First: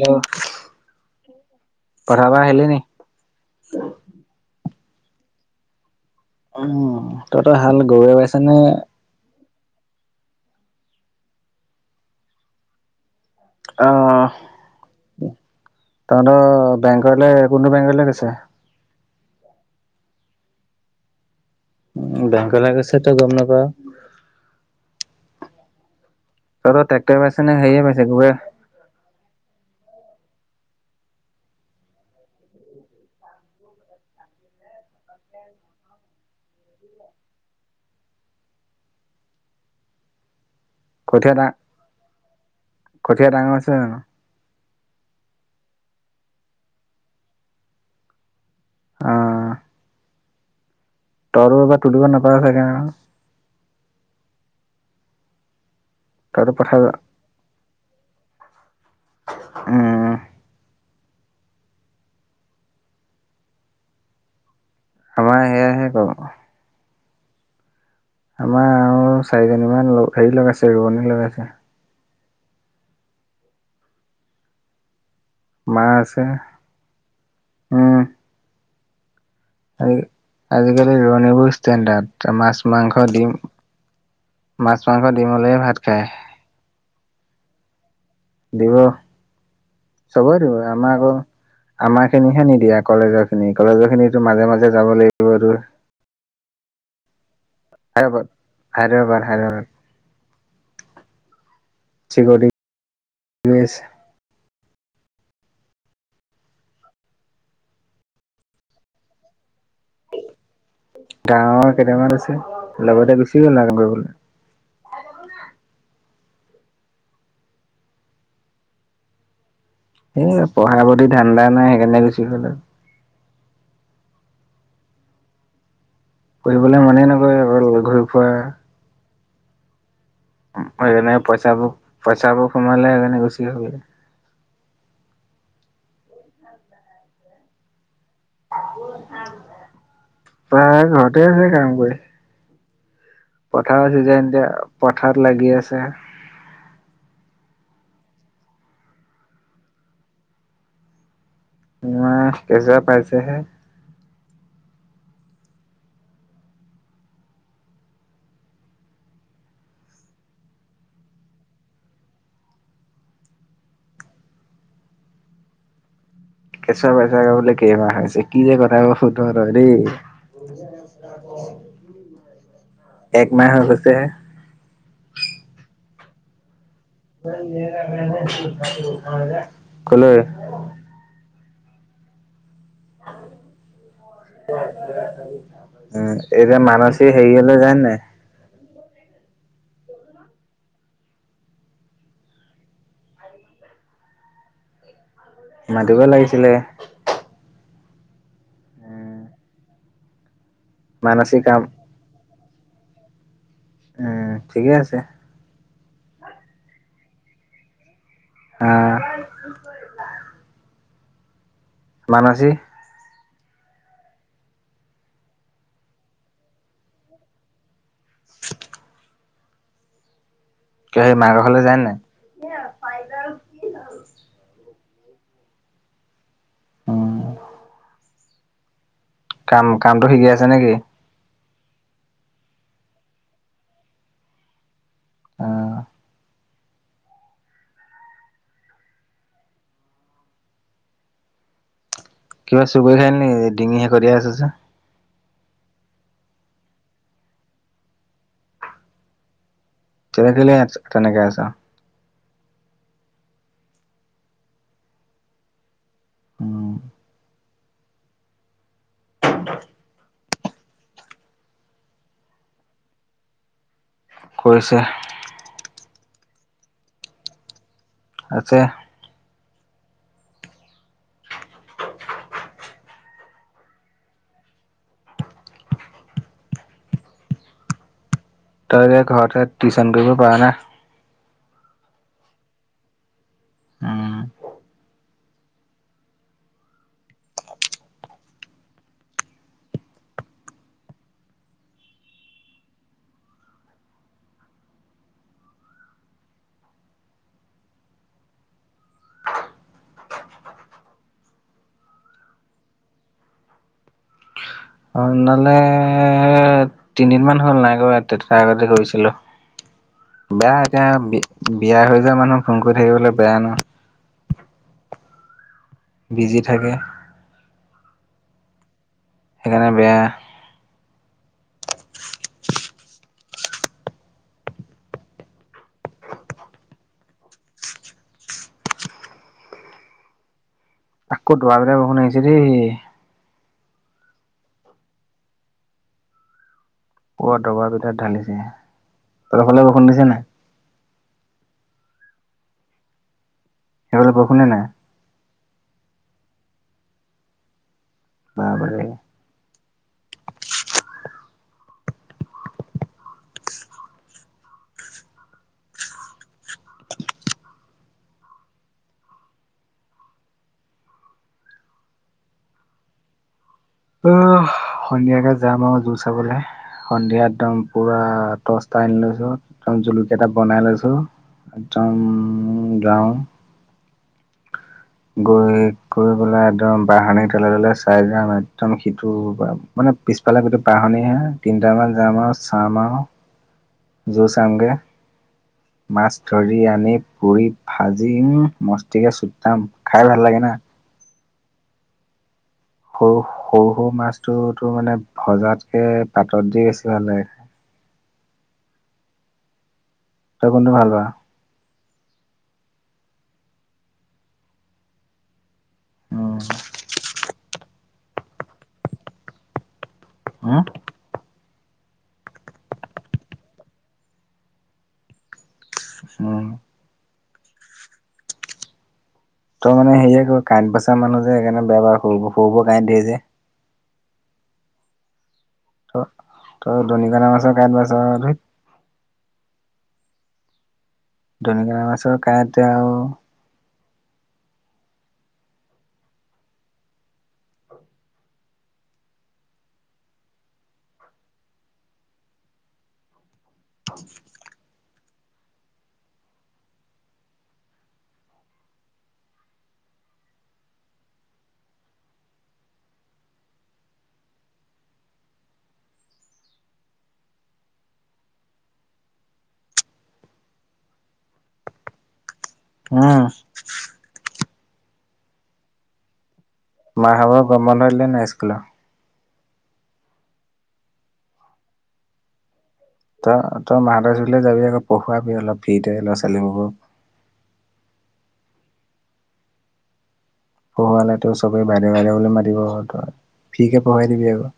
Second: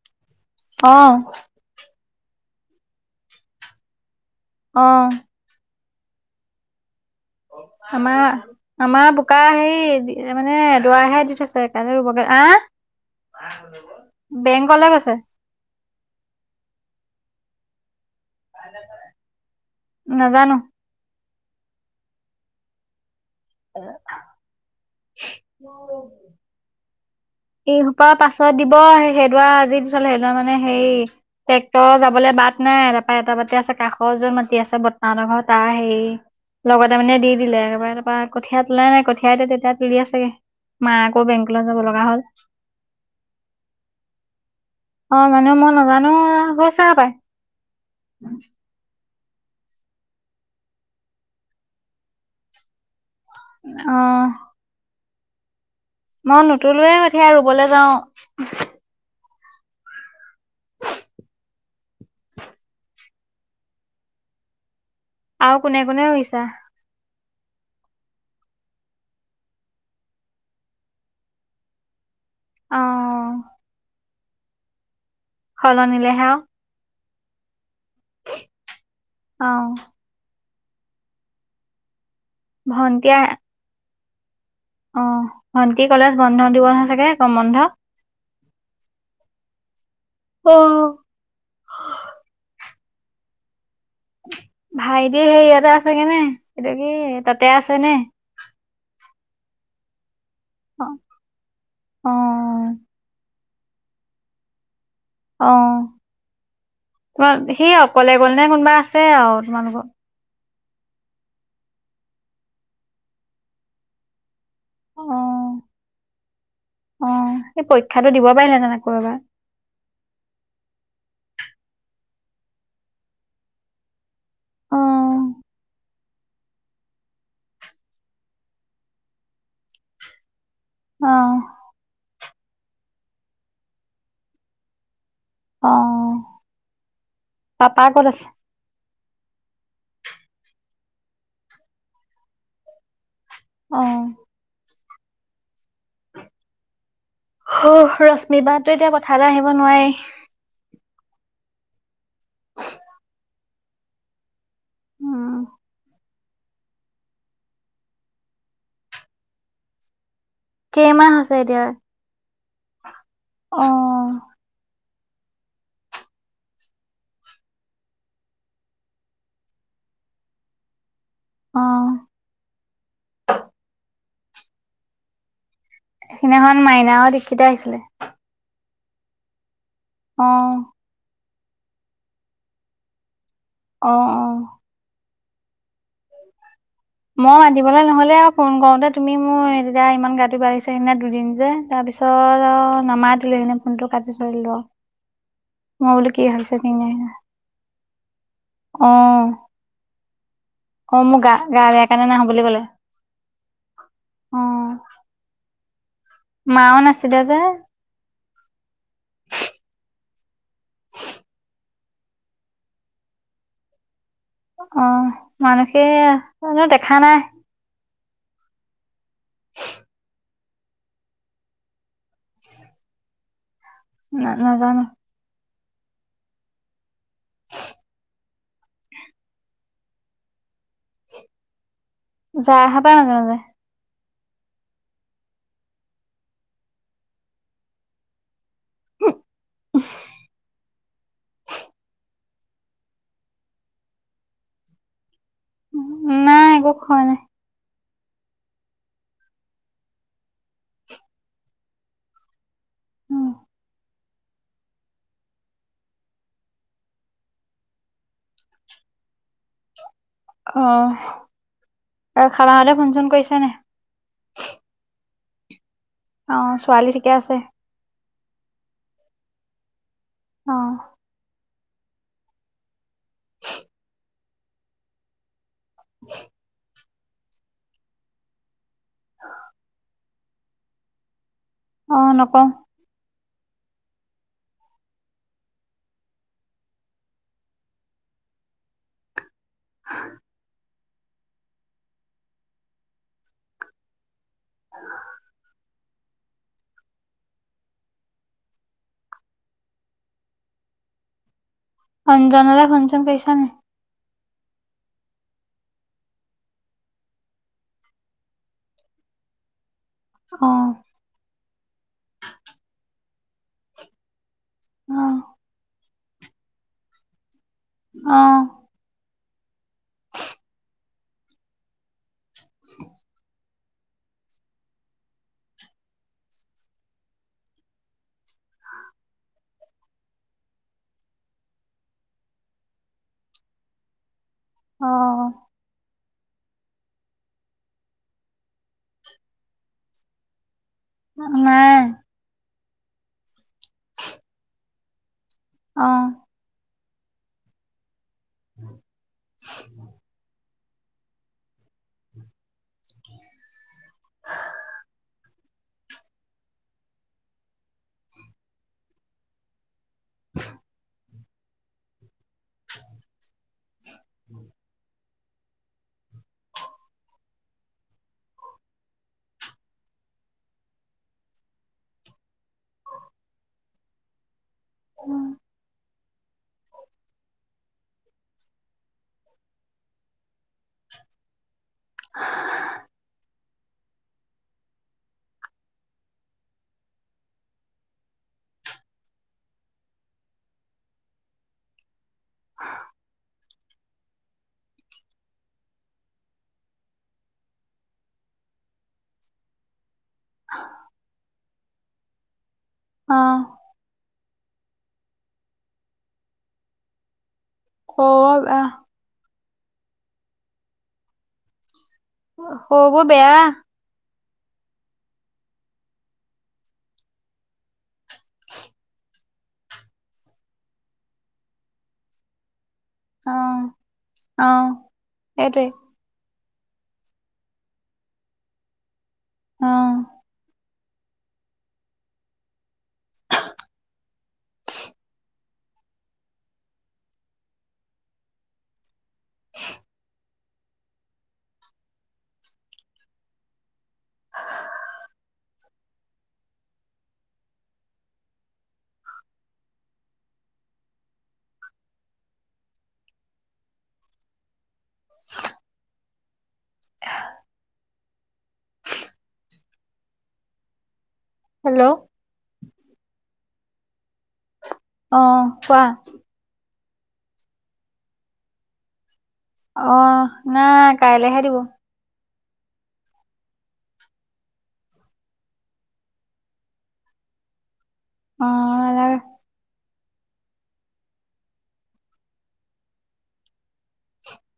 Hello অহ। পথাৰৰ পৰা আহিলি নি? অহ। উম। তহঁতৰ হাল গৰুৱে ৰৈছেনে- সৈ জি এ মানে, দৰাহে দি থৈছে কাইলে ৰুবগে। আহ। বেংকলে গৈছে। তাৰ ন বেংকলে, কোনটো বেংকলে গৈছে? নাজানোঁ। উম, বেংকলে গৈছ তই গম নাপাওঁ। [unintelligible] তোৰো তেক এইহোপা পাছত দিব। সেই সেইডৰা আজি- সেইফালে এইবাৰ মানে সেই, ট্ৰেক্টৰ যাবলৈ বাট নাই, তাৰপৰা এটা বাটে আছে, কাষৰ যোৰ মাতি আছে বত- তাহতৰ ঘৰত, তাৰ হেই। লগতে মানে দি দিলে একেবাৰে। তাৰপৰা কঠীয়া তুলাই নাই। কঠীয়া এতিয়া তেতিয়া তুলি আছে ছাগে। মা আকৌ কঠীয়া ডা বেংকলে যাব লগা হ'ল। কঠীয়া ডাঙৰ হৈছে জানোঁ? অ' মানে মই নাজানো হৈছে পাই। অ', [unintelligible] অ', মই তইতো পথাৰ নুতোলোৱে কঠিয়া ৰুবলৈ যাওঁ। উম। আমাৰ আৰু কোনে সেয়াহে কোনে কৰোঁ। ৰুইছা। আমাৰ আৰু চাৰিজনীমান হেৰি লগাইছে ৰোৱনী লগাইছে অ মা সলনিলে আছে হে উম, অ আজি আজিকালি ৰোৱণীবোৰ ষ্টেণ্ডাৰ্ড মাছ মাংস ভন্টিয়ে দিম অ ভণ্টি কলেজ বন্ধ দিব ন চাগে গৰম বন্ধ দিব চবই দিব অ'। আমাৰ আকৌ আমাৰ খিনিহে নিদিয়া কলেজৰ খিনি কলেজৰ খিনিতো মাজে মাজে যাব ভাইটি লাগিব সেই আৰু ইয়াতে আছেগে নে এইটো কি তাতে আছে নে হায়দৰাবাদ হায়দৰাবাদ অ অহ ৰৈ আছে অ তোমাৰ সেইয়া কলে গলে নে কোনোবা আছে আৰু তোমালোকৰ গাঁৱৰ কেইটামান আছে লগতে গুচি গ'ল ন কাম কৰিবলৈ আহ অ সেই পৰীক্ষাটো দিব পাৰিলে আকৌ এবাৰ সেই পঢ়া পতি ধান্দা নাই সেইকাৰণে গুচি গ'ল আৰু অ', পঢ়িবলৈ মানেই নকৰে অকল ঘূৰি ফুৰা সেইকাৰণে অ', পইচাবোৰ পইচাবোৰ সোমালে সেইকাৰণে গুচি আহ অ পাপা ক'ত আছে তাই ঘৰতে আছে কাম কৰি অ'। পথাৰ চিজন এতিয়া পথাৰত লাগি আছে অ ৰশ্মিবা তো এতিয়া পথাৰলৈ আহিব নোৱাৰেই নাই কেচুৱা পাইছেহে উম কেইমাহ হৈছে এতিয়া আহ কেঁচুৱা পাইছে আকৌ কেইমাহ হৈছে কি যে কথা সুধ তই দেই আহ একমাহ হৈ গৈছেহে সেইখিদিনাখন মাইনাহত দীক্ষিতা আহিছিলে [unintelligible] আহ অ', অ'। উম এই মই মাতিবলে নহলে আৰু ফোন কৰোতে তুমি মোৰ এতিয়া ইমান গাটো বাঢ়িছো সেইদিনা দুদিন যে তাৰপিছত নামাতিলে সেইদিনা ফোনতটো মই মাতিব বোলো কি লাগিছিলে হৈছে কি হোৱা নাই অ অ মোৰ গা মানসী কাম গা বেয়া কাৰণে নাহো বুলি ক'লে উম অ', ঠিকেই আছে মাও নাছিলে যে আহ বানসী অ মানসি অ মই দেখা নাই [inaudible] কিয় সেই মাৰকৰ ঘৰলৈ যায় নে নাই ন নাজানো উম [unintelligible] কাম কামটো শিকি আছে নেকি যাই হব পাই মাজে মাজে আহ [unintelligible] কিবা চুবুৰ খালি নি ডিঙি হে কৰিয়াই আছে যে নাই একো খোৱা নাই। তে খলে ই এ নেক আছা উম [unintelligible] অ আৰু খাবাহতে ফোন চোন কৰিছে নে কৰিছে অ ছোৱালী ঠিকে আছে। আছে। আহ। [unintelligible] তই যে ঘৰতে টিউচন কৰিব পাৰ না অ নাপও উম। অঞ্জন লে ফোন চুন কৰিছ নেকি? অঞ্জনলে তিনিদিনমান হ'ল নাই কৰা তাৰ আগতে কৰিছিলো। অ বেয়া এতিয়া বিয়া হৈ যায় মানুহ ফোন কৰি থাকিবলৈ বেয়া ন। আহ। বিজি থাকে। আহ। সেইকাৰণে বেয়া। আকৌ দবা পিতা বৰষুণ আহিছে দই আহ। অ দবা পিটা ঢালিছে তহঁতৰ ফালে বৰষুণ দিছে নাই? নাই সেইফালে বৰষুণে নাই আহ। বাপৰে অ সন্ধিয়াকে যাম আৰু জোৰ চাবলে সন্ধিয়া একদম পুৰা টস্তা আনি লৈছো একদম জুলুকীয়াটা বনাই লৈছো একদ যাও গৈ গৈ পেলাই একদম বাহানি তেলে তলে চাই যাম একদম সিটো মানে পিছফালে যিটো বাহনী সেয়া তিনিটামান যাম আৰু চাম আৰু গৈ চামগে মাছ ধৰি আনি পুৰি ভাজি উম মস্তিকে চুটাম খাই ভাল লাগে না। সৰু সৰু সৰু মাছটোতো মানে ভজাতকে পাতত দি বেছি ভাল লাগে। ত কোনটো ভাল পাওঁ। আহ। উম। অ আহ। হোঁ খবৰ বেয়া অ। তই মানে সেয়ে কৰ কাঁইট বচা মানুহ যে সেইকাৰণে বেয়া বাৰ সৰু সৰুবোৰ কাঁটেই যে অ অ সেইটোৱেই দনিকনা মাছৰ অ। দনিকণা মাছৰ কাঁইট আৰু [unintelligible] [unintelligible] [inaudible] হেল্ল' উম। অ', কোৱা। মা হব গম বন্ধ দিলে নাই স্কুলৰ? অ নাই কাইলৈ হে দিব। তই তই মাহতুললে যাবি আকৌ পঢ়োৱাবি অলপ ফ্ৰী থাকে ল'ৰা ছোৱালীবক। অ', নালাগে। পঢ়োৱাল তো চবেই বাইদেউ বাইদেউ বুলি মাতিব ঘ ত ফিকে পঢ়ুৱাই দিবি আকো।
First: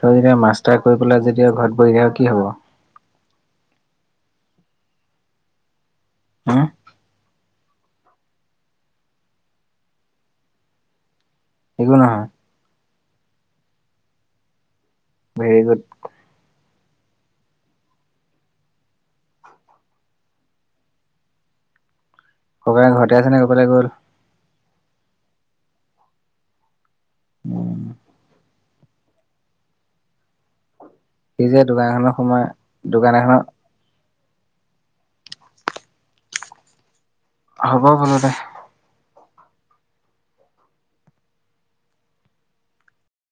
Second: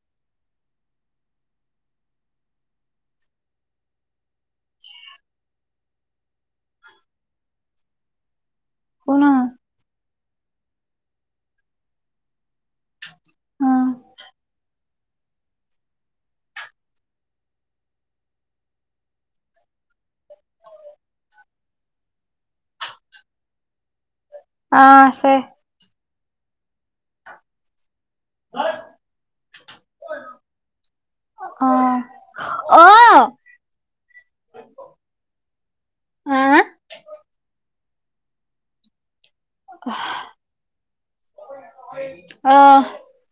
তই যেতিয়া মাষ্টাৰ কৰি পেলাই যদিও ঘৰত বহি থাক আৰু কি হব। হা। শুনা একো নহয় অ ভেৰি গুড। [inaudible] ককাই ঘৰতে আছে ন ক'ৰবলে গ'ল? অ', আছে। [inaudible] স যে অ দোকান এখনৰ সময় অ দোকান এখনত হা, আ? হ'ব বোলো দে। অ'।